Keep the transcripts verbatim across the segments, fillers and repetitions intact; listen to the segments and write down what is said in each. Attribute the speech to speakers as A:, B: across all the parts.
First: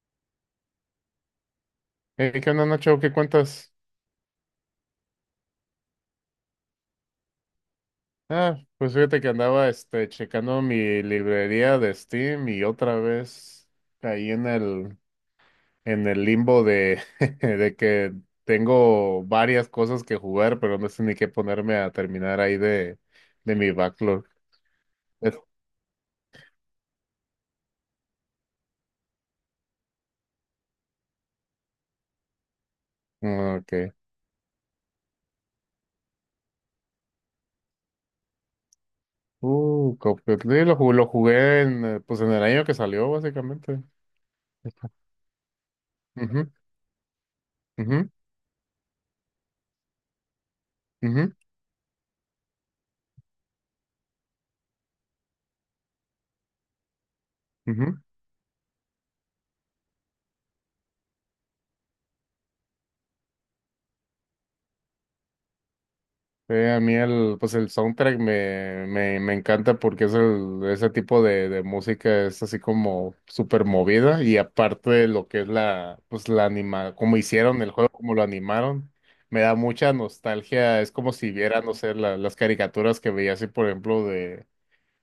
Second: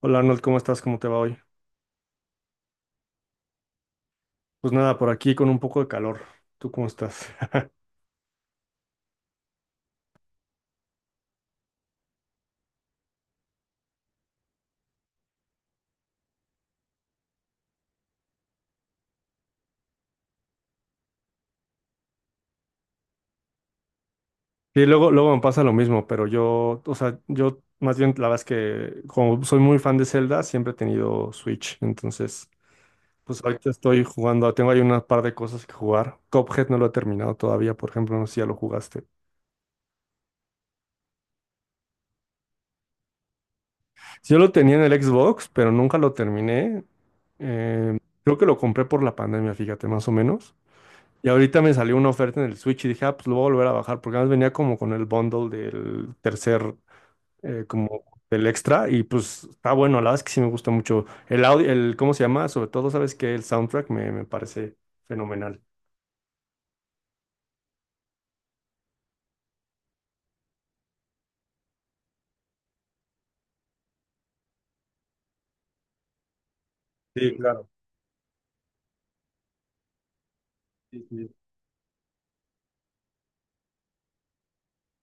A: Hola Arnold, ¿cómo estás? ¿Cómo te va hoy?
B: Eh, ¿qué onda, Nacho? ¿Qué cuentas?
A: Pues nada, por aquí con un poco de calor. ¿Tú cómo estás?
B: Ah, pues fíjate que andaba este checando mi librería de Steam y otra vez caí en el en el limbo de, de que tengo varias cosas que jugar, pero no sé ni qué ponerme a terminar ahí de, de mi backlog.
A: Sí, luego, luego
B: Es-
A: me pasa lo mismo, pero yo, o sea, yo más bien la verdad es que como soy muy fan de Zelda, siempre he tenido Switch, entonces pues
B: ah,
A: ahorita
B: ok.
A: estoy jugando, tengo ahí un par de cosas que jugar. Cuphead no lo he terminado todavía, por ejemplo, no sé si ya lo jugaste.
B: Uh, Cuphead, sí, lo, ju- lo jugué en, eh, pues en el año que salió, básicamente.
A: Yo lo tenía en el Xbox, pero nunca lo
B: Ujú,
A: terminé. Eh,
B: ujú,
A: creo que lo compré por la pandemia, fíjate, más o menos. Y
B: ujú,
A: ahorita me salió una oferta en el Switch y dije, ah, pues lo voy a volver a bajar, porque además venía como con el bundle del tercer, eh,
B: ujú.
A: como del extra, y pues está bueno, la verdad es que sí me gusta mucho. El audio, el, ¿cómo se llama? Sobre todo, ¿sabes que el soundtrack me, me parece fenomenal.
B: Eh, a mí el, pues el soundtrack me, me, me encanta porque es el, ese tipo de, de música es así como súper movida, y aparte de lo que es la, pues la anima, como
A: Sí,
B: hicieron
A: claro.
B: el juego, como lo animaron, me da mucha nostalgia. Es
A: Sí,
B: como
A: sí.
B: si viera, no sé, la- las caricaturas que veía así, por ejemplo, de,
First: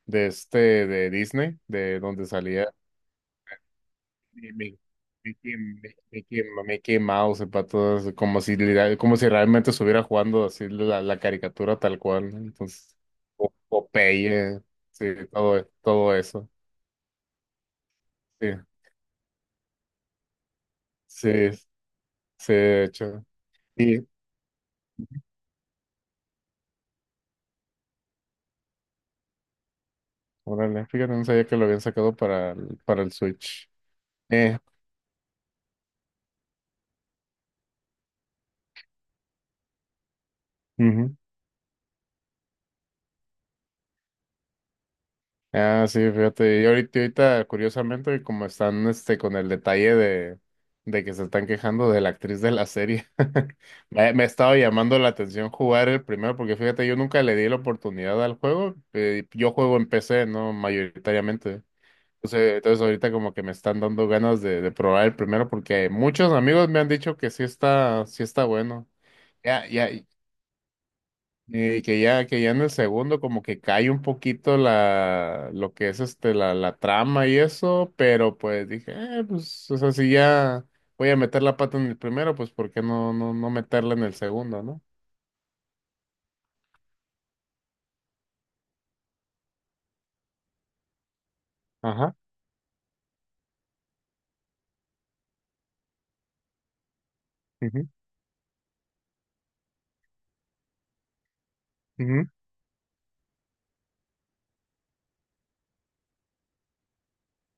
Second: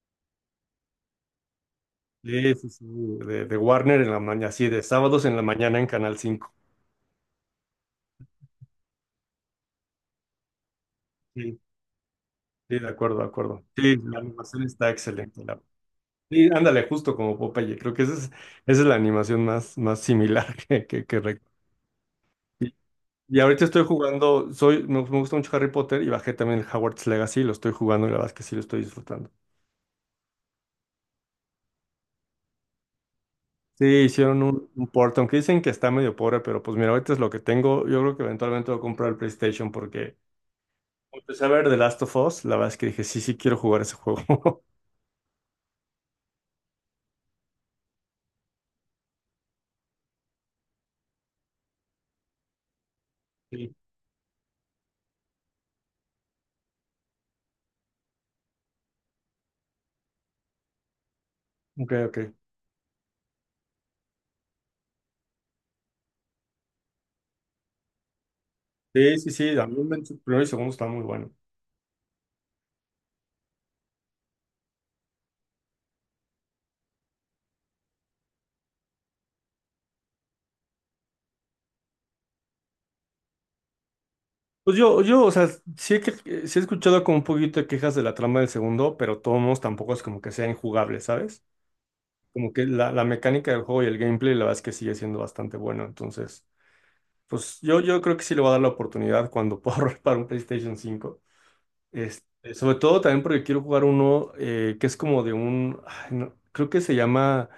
B: de este, de Disney, de donde
A: Sí,
B: salía
A: sí, sí. De, de Warner en la mañana,
B: me,
A: sí,
B: me,
A: de sábados
B: me,
A: en la mañana
B: quem-
A: en
B: me-
A: Canal
B: me
A: cinco.
B: quema- me he quemado, sepa, todas como si, literal- como si realmente estuviera jugando así la, la
A: Sí,
B: caricatura tal cual, ¿no?
A: sí, de
B: Entonces,
A: acuerdo, de
B: Po-
A: acuerdo. Sí, la
B: Popeye,
A: animación está
B: sí,
A: excelente. la-
B: todo, todo
A: Sí,
B: eso,
A: ándale, justo como Popeye, creo que esa es,
B: sí,
A: esa es la animación más, más similar que, que, que recuerdo.
B: sí, sí, de hecho.
A: Y ahorita estoy
B: Y,
A: jugando, soy, me, me gusta mucho Harry Potter y bajé también el Hogwarts Legacy, lo estoy jugando y la verdad es que sí lo estoy disfrutando.
B: órale, fíjate, no sabía que lo habían sacado para, el- para el Switch.
A: Sí, hicieron
B: Eh,
A: un, un port, aunque dicen que está medio pobre, pero pues mira, ahorita es lo que tengo. Yo creo que eventualmente voy a comprar el PlayStation porque
B: ujú.
A: empecé a ver The Last of Us, la verdad es que dije, sí, sí quiero jugar ese juego.
B: Ah, sí, fíjate. Y ahorita, ahorita, curiosamente, como están este con el detalle de, de que se están quejando de la actriz de la serie.
A: Sí.
B: Me, me estaba llamando la atención jugar el primero, porque fíjate, yo nunca le di la oportunidad al juego. Eh, yo juego en P C, ¿no? Mayoritariamente.
A: Ok, ok.
B: Entonces, entonces ahorita como que me están dando ganas de, de probar el primero, porque muchos amigos me han dicho que sí está, sí está bueno.
A: Sí, sí, sí, a
B: Ya,
A: mí
B: ya,
A: me- el primero y segundo está muy bueno.
B: y que ya, que ya en el segundo como que cae un poquito la, lo que es este, la, la trama y eso. Pero pues dije, eh, pues, o sea, si ya voy a meter la pata en el primero, pues ¿por qué no, no, no meterla en el segundo,
A: Pues
B: no?
A: yo, yo, o sea, sí he, que- sí he escuchado como un poquito de quejas de la trama del segundo, pero todos tampoco es como que sea injugable, ¿sabes?
B: Ajá.
A: Como que la, la mecánica del juego y el gameplay, la verdad es que sigue siendo bastante bueno. Entonces, pues yo,
B: Ujú,
A: yo creo que sí le voy a dar la oportunidad cuando pueda ahorrar para un PlayStation cinco.
B: ujú,
A: Este, sobre todo también porque quiero jugar uno eh, que es como de un, ay, no, creo que se llama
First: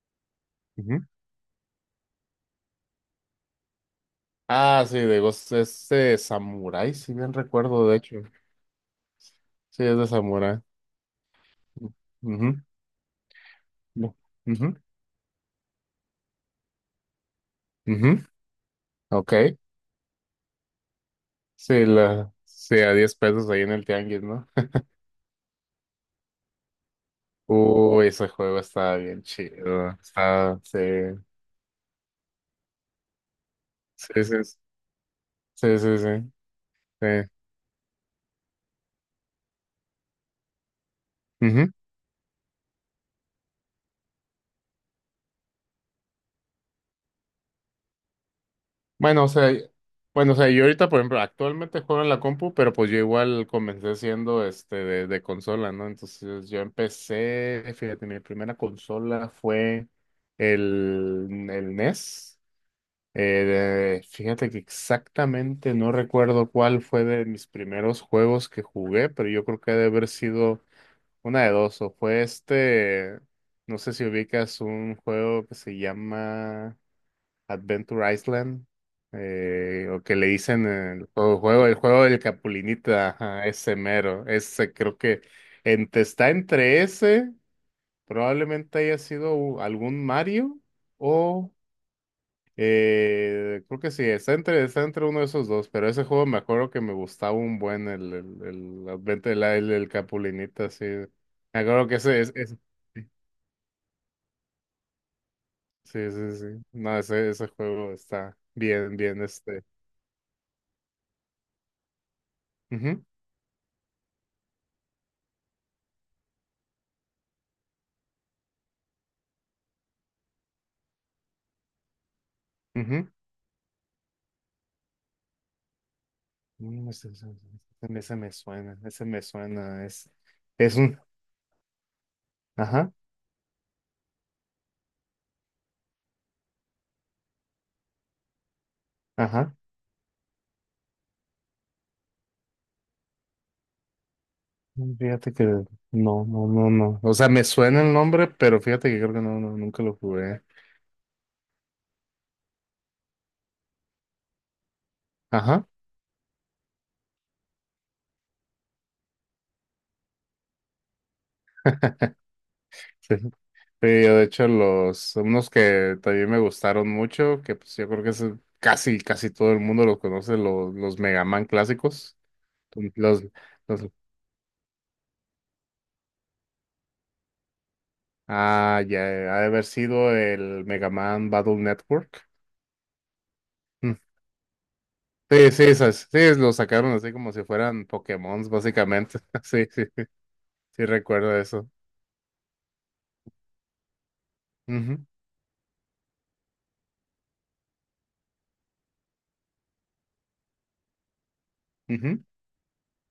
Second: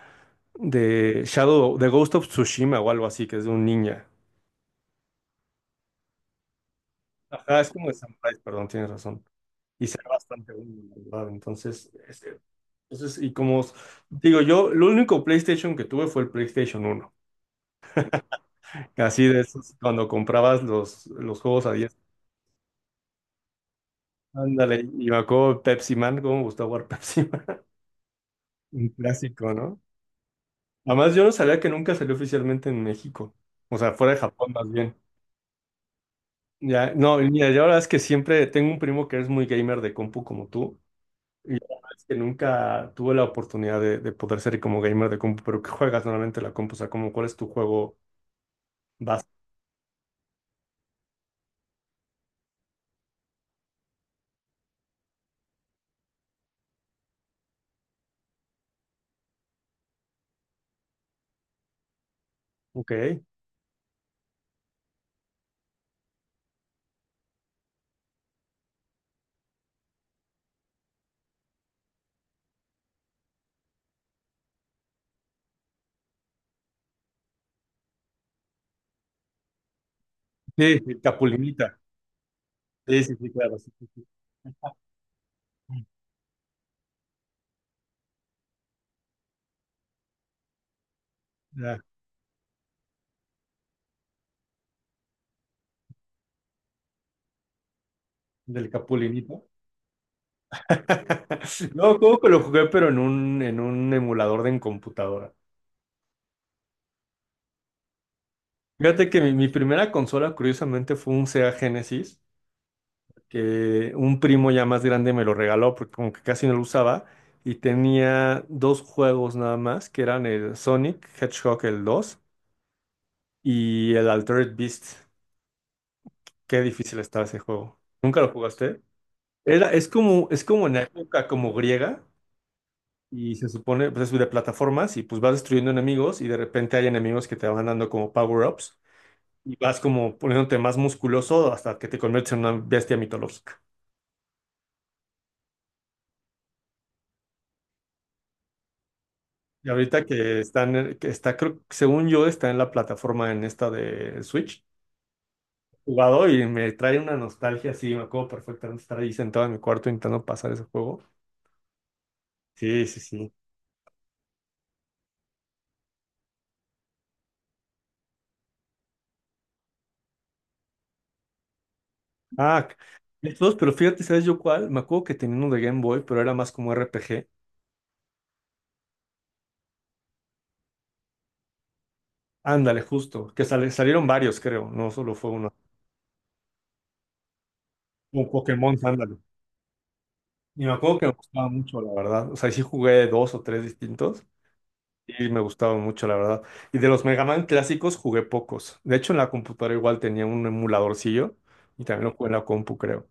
B: ujú.
A: de Shadow, de Ghost of Tsushima o algo así, que es de un ninja.
B: Ah, sí, digo, es, es de samurái, si bien
A: Ajá, es como
B: recuerdo,
A: de
B: de hecho.
A: Samurai, perdón, tienes razón.
B: Sí,
A: Y
B: es
A: se
B: de
A: ve bastante
B: samurái.
A: bueno, la verdad. Entonces, este,
B: Ujú,
A: entonces, y como os-
B: bu-
A: digo yo,
B: ujú,
A: el único PlayStation que tuve fue el PlayStation uno.
B: ujú.
A: Así de
B: Ok.
A: esos, cuando comprabas los, los juegos a
B: Sí,
A: diez.
B: la, sí, a diez pesos ahí en el tianguis, no.
A: Ándale, y me acuerdo Pepsi Man, cómo me gustaba jugar Pepsi Man.
B: Uh, ese juego
A: Un
B: estaba bien
A: clásico, ¿no?
B: chido. Estaba, sí,
A: Además, yo no sabía que nunca salió oficialmente en México. O sea, fuera de
B: sí, sí,
A: Japón más bien.
B: sí, sí, sí, sí.
A: Ya, no, y
B: Sí.
A: mira, yo la verdad es que siempre tengo un primo que es muy gamer de compu como tú. Y la
B: Ujú.
A: verdad es que nunca tuve la oportunidad de, de poder ser como gamer de compu. Pero ¿qué juegas normalmente en la compu? O sea, como, ¿cuál es tu juego base?
B: Bueno, o sea, bueno, o sea, yo ahorita, por ejemplo, actualmente juego en la compu, pero pues yo igual comencé siendo este de, de consola, ¿no? Entonces yo empecé, fíjate, mi primera consola fue el, el N E S. Eh,
A: Ok.
B: de- fíjate que exactamente no recuerdo cuál fue de mis primeros juegos que jugué, pero yo creo que ha de haber sido una de dos. O fue este, no sé si ubicas un juego que se llama Adventure Island, eh, o que le dicen
A: Sí, el
B: el juego, juego- el
A: Capulinita.
B: juego del
A: Sí,
B: Capulinita,
A: sí, sí,
B: ajá,
A: claro. Sí,
B: ese
A: sí, sí.
B: mero. Ese creo que entre- está entre ese, probablemente haya sido u- algún Mario.
A: Ya,
B: Eh, creo que sí, está entre, está entre uno de esos dos, pero ese juego me acuerdo que me gustaba un buen el, el,
A: del
B: el Advent-
A: Capulinita.
B: el, el- el Capulinita, sí. Me acuerdo que
A: No, juego
B: ese
A: que
B: es,
A: lo
B: es-
A: jugué, pero en un, en un emulador de en computadora.
B: sí, sí, sí. Sí. No, ese, ese juego está bien,
A: Fíjate que
B: bien,
A: mi, mi
B: este.
A: primera consola, curiosamente, fue un Sega Genesis,
B: Ujú,
A: que un primo ya más grande me lo regaló, porque como que casi no lo usaba, y tenía dos juegos nada más, que eran el Sonic Hedgehog el dos
B: ujú.
A: y el Altered Beast. Qué
B: Mm,
A: difícil
B: ese,
A: estaba
B: ese-
A: ese juego.
B: ese- Ese
A: ¿Nunca lo
B: me suena,
A: jugaste?
B: ese me
A: Era,
B: suena,
A: es
B: es,
A: como, es como en
B: es
A: la
B: un,
A: época como griega.
B: ajá,
A: Y se supone, pues es de plataformas y pues vas destruyendo enemigos y de repente hay enemigos que te van dando como power-ups
B: ajá.
A: y vas como poniéndote más musculoso hasta que te conviertes en una bestia mitológica.
B: Fíjate que no, no, no, no. O sea, me suena el nombre, pero fíjate que creo que no, no,
A: Y
B: nunca lo
A: ahorita que
B: jugué.
A: están, que está, creo, según yo, está en la plataforma en esta de Switch,
B: Ajá.
A: jugado y me trae una nostalgia así, me acuerdo perfectamente estar ahí sentado en mi cuarto intentando pasar ese juego. Sí, sí,
B: Sí.
A: sí.
B: Sí, yo de hecho los unos que también me gustaron mucho, que pues yo creo que es casi casi todo el mundo los conoce, los, los Mega Man clásicos.
A: Ah,
B: Los,
A: estos, pero
B: los
A: fíjate, ¿sabes yo cuál? Me acuerdo que tenía uno de Game Boy, pero era más como R P G.
B: Ah, ya ha de haber sido el Mega Man Battle Network.
A: Ándale, justo, que sale-
B: Mm.
A: salieron varios, creo, no solo fue
B: Sí,
A: uno.
B: sí, esas, sí, los sacaron así como si fueran
A: Un
B: Pokémon,
A: Pokémon, ándale.
B: básicamente. Sí, sí,
A: Y me
B: sí
A: acuerdo que me
B: recuerdo
A: gustaba
B: eso.
A: mucho, la verdad. O sea, sí jugué dos o tres distintos
B: Ujú,
A: y me gustaban mucho, la verdad. Y de los Mega Man clásicos jugué pocos. De hecho, en la computadora igual tenía un emuladorcillo y también lo
B: ujú.
A: jugué en la compu, creo.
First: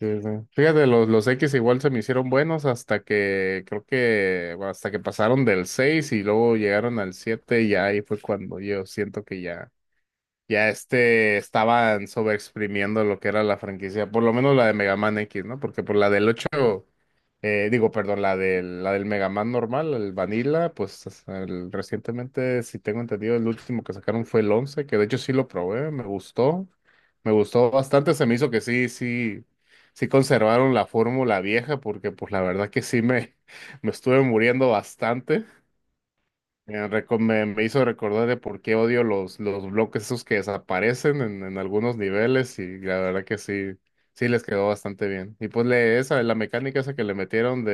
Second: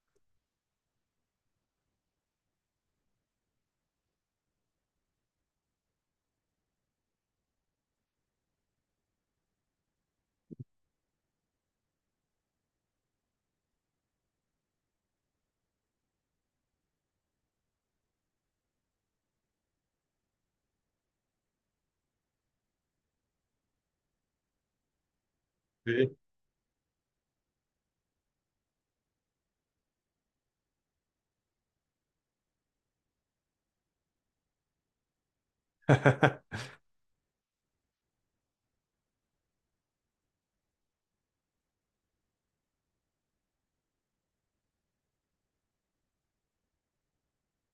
B: Sí, sí. Fíjate, los, los X igual se me hicieron buenos hasta que creo que bueno, hasta que pasaron del seis y luego llegaron al siete, y ahí fue cuando yo siento que ya ya este estaban sobreexprimiendo lo que era la franquicia, por lo menos la de Mega Man X, ¿no? Porque por la del ocho eh, digo, perdón, la del, la del Mega Man normal, el Vanilla, pues es el- recientemente, si tengo entendido, el último que sacaron fue el once, que de hecho sí lo probé, me
A: Sí.
B: gustó, me gustó bastante. Se me hizo que sí, sí, sí conservaron la fórmula vieja, porque pues la verdad que sí me, me estuve muriendo bastante. Eh, reco- Me, me hizo recordar de por qué odio los, los bloques esos que desaparecen en, en algunos niveles, y la verdad que sí, sí les quedó bastante bien. Y pues le, esa, la mecánica esa que le metieron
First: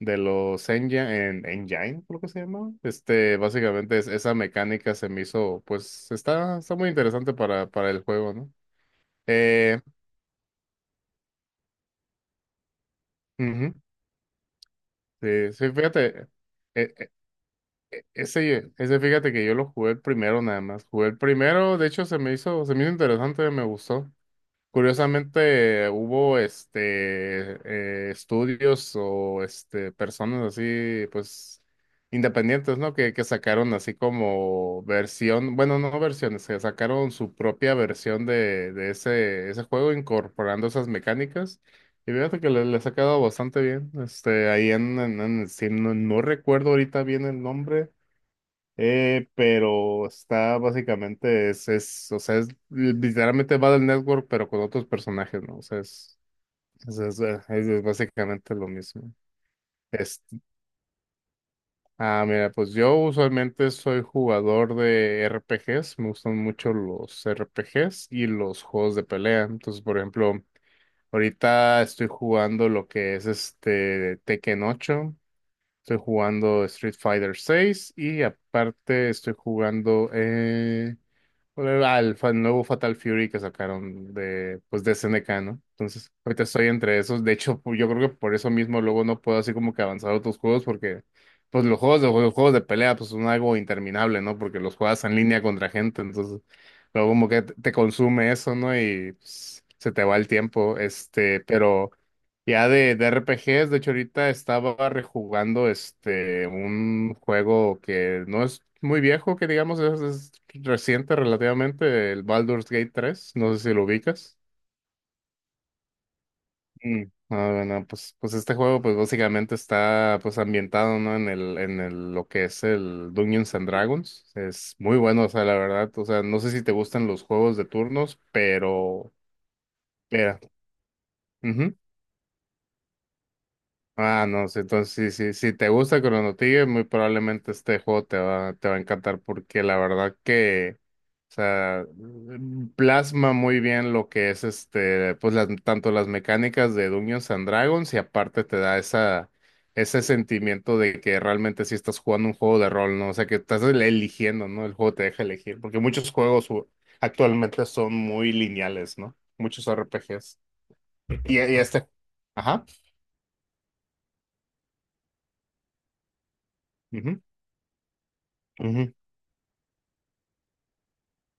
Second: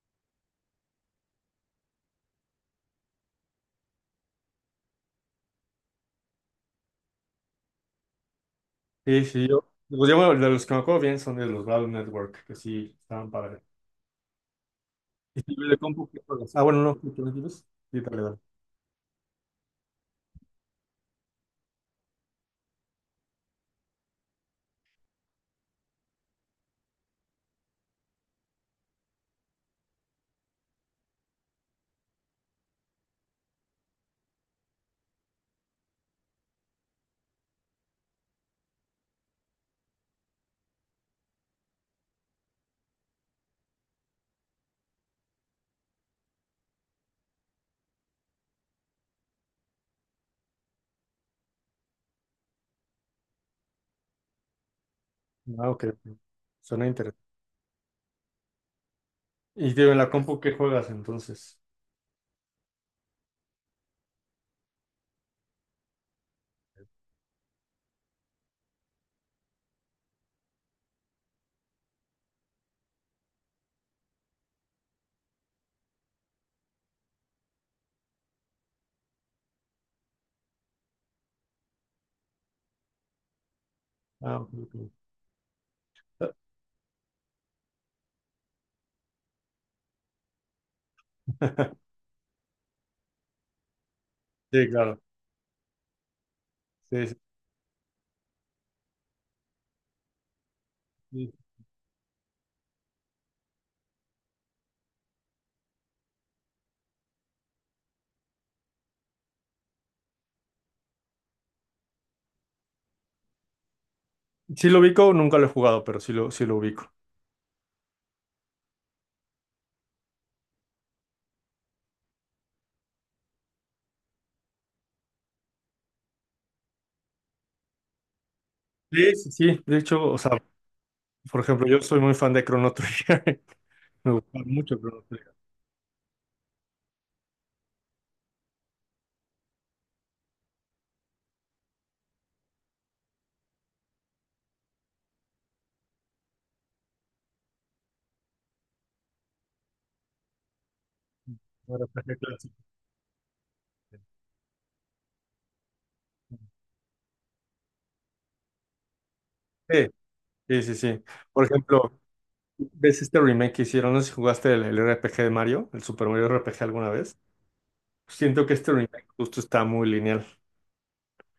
B: de los engine, en, engine, creo que se llama. Este, básicamente es- esa mecánica se me hizo, pues está, está muy interesante para, para el juego, ¿no?
A: Sí, sí, yo.
B: Eh,
A: Pues yo, bueno, de los que me acuerdo bien son de los Battle Network, que sí, estaban padres.
B: Ujú.
A: ¿Y
B: Sí,
A: tú
B: sí,
A: de compu qué
B: fíjate,
A: juegas? Ah, bueno,
B: eh,
A: no,
B: eh,
A: ¿qué qué me dices? Sí, dale, dale.
B: ese, ese, fíjate que yo lo jugué el primero nada más, jugué el primero. De hecho se me hizo, se me hizo interesante, me gustó. Curiosamente, hubo este eh, estudios o este personas así, pues independientes, ¿no? Que, que sacaron así como versión, bueno, no versiones, que sacaron su propia versión de, de ese, ese juego incorporando esas mecánicas. Y fíjate que le, les ha quedado bastante bien. Este, ahí en, en, en Steam, no, no recuerdo ahorita bien el nombre. Eh, pero está básicamente, es, es, o sea, es literalmente Battle Network, pero con otros personajes, ¿no? O
A: Ah,
B: sea,
A: ok. Ok.
B: es,
A: Suena
B: es, es-
A: interesante.
B: eh, es- es básicamente lo mismo.
A: Y digo, en la
B: Este,
A: compu qué juegas entonces.
B: ah, mira, pues yo usualmente soy jugador de R P Gs, me gustan mucho los R P Gs y los juegos de pelea. Entonces, por ejemplo, ahorita estoy jugando lo que es este Tekken ocho, estoy jugando Street Fighter seis, y aparte estoy jugando eh, al fa- nuevo Fatal Fury que sacaron
A: Ah,
B: de,
A: ok,
B: pues, de S N K, ¿no? Entonces,
A: ok.
B: ahorita estoy entre esos. De hecho, pu- yo creo que por eso mismo luego no puedo así como que avanzar a otros juegos, porque pues los juegos de, los juegos de pelea, pues, son algo interminable, ¿no? Porque
A: Sí,
B: los
A: claro.
B: juegas en línea contra gente. Entonces,
A: Sí,
B: luego
A: sí,
B: como que te te consume eso, ¿no? Y pues, se te va el tiempo,
A: sí.
B: este, pero... Ya de, de R P Gs, de hecho ahorita estaba rejugando este un juego que no es muy viejo, que digamos es, es reciente relativamente, el Baldur's Gate tres, no sé si lo ubicas.
A: Sí lo ubico, nunca lo he jugado, pero sí lo, sí lo ubico.
B: Mm. Ah, bueno, pues, pues este juego pues básicamente está pues ambientado, ¿no? en el, en el, lo que es el Dungeons and Dragons. Es muy bueno, o sea, la verdad, o sea, no sé si te gustan los juegos de turnos, pero,
A: Sí, sí, sí. De hecho, o
B: pero,
A: sea, por ejemplo,
B: ujú.
A: yo soy muy fan de Chrono Trigger. Me
B: Ah,
A: gusta
B: no, sí,
A: mucho Chrono
B: entonces sí,
A: Trigger.
B: sí, si te gusta Chrono Trigger, muy probablemente este juego te va, te va a encantar, porque la verdad que, o sea, mm, plasma muy bien lo que es este, pues las, tanto las mecánicas de Dungeons and Dragons, y aparte te da esa, ese sentimiento de que realmente
A: Un
B: sí estás
A: R P G
B: jugando un
A: clásico.
B: juego de rol, ¿no? O sea, que estás el- eligiendo, ¿no? El juego te deja elegir, porque muchos juegos u- actualmente son muy lineales, ¿no? Muchos
A: Sí,
B: R P Gs.
A: sí, sí, sí.
B: Y, y
A: Por
B: este,
A: ejemplo,
B: ajá.
A: ¿ves este remake que hicieron? No sé si jugaste el, el R P G de Mario, el Super Mario R P G alguna vez.
B: Ujú,
A: Siento que este
B: ujú.
A: remake justo está muy lineal.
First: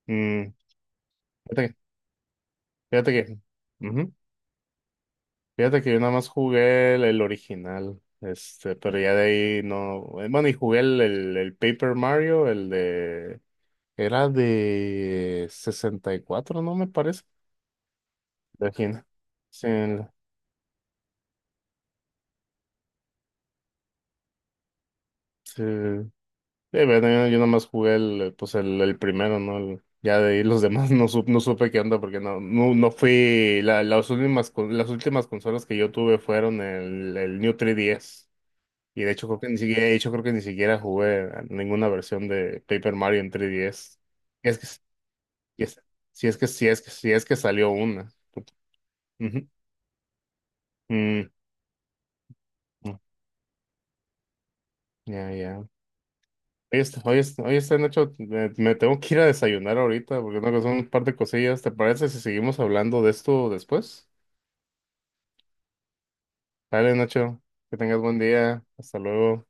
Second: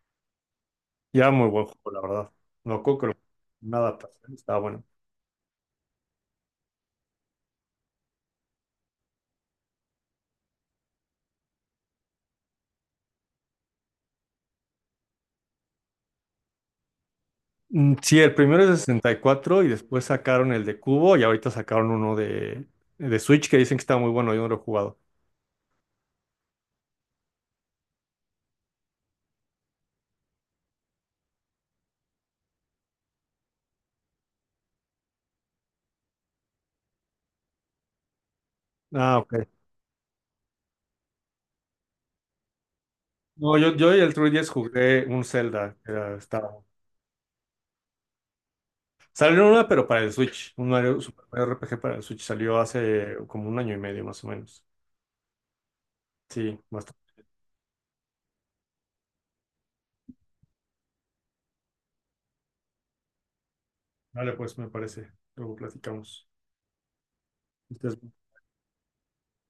B: Mm.
A: Ya muy buen
B: Fíjate que,
A: juego, la verdad. No creo que lo-
B: fíjate que,
A: nada, pero
B: Ujú.
A: estaba bueno.
B: Fíjate que yo nada más jugué el, el original, este. Pero ya de ahí no, eh, bueno, y jugué el, el, el Paper Mario, el de, era de sesenta y cuatro, ¿no? Me parece,
A: Mm, Sí, el primero es de
B: imagina.
A: sesenta y cuatro y cuatro y
B: Sí,
A: después
B: el-
A: sacaron el de Cubo y ahorita sacaron uno de, de Switch que dicen que está muy bueno, yo no lo he jugado.
B: sí. Sí, bueno, yo, yo nada más jugué el, pues el, el primero, ¿no? El- ya de ahí los demás no, sup- no supe qué onda, porque no, no, no fui, la- las últimas, con- las últimas consolas que yo tuve fueron el, el New tres D S. Y de
A: Ah,
B: hecho
A: ok.
B: creo que ni siquiera, de hecho creo que ni siquiera jugué a ninguna versión de Paper Mario en
A: No, yo, yo,
B: tres D S.
A: y el
B: Y
A: tres D S
B: es que,
A: jugué un
B: y
A: Zelda,
B: es-
A: que era-
B: Si es que,
A: estaba.
B: si es que, si es que salió una.
A: Salió
B: Ujú.
A: una, pero para el Switch, un Mario, Super
B: Mm,
A: Mario R P G para el Switch, salió
B: mm,
A: hace como un año y medio más o menos.
B: ya, ya.
A: Sí,
B: Oye, este-
A: bastante.
B: oye, este- oye, este, Nacho, me, me tengo que ir a desayunar ahorita porque tengo que hacer un par de cosillas. ¿Te parece si seguimos hablando de esto después?
A: Vale, pues me parece. Luego platicamos.
B: Dale, Nacho, que tengas
A: Ustedes-
B: buen día. Hasta luego.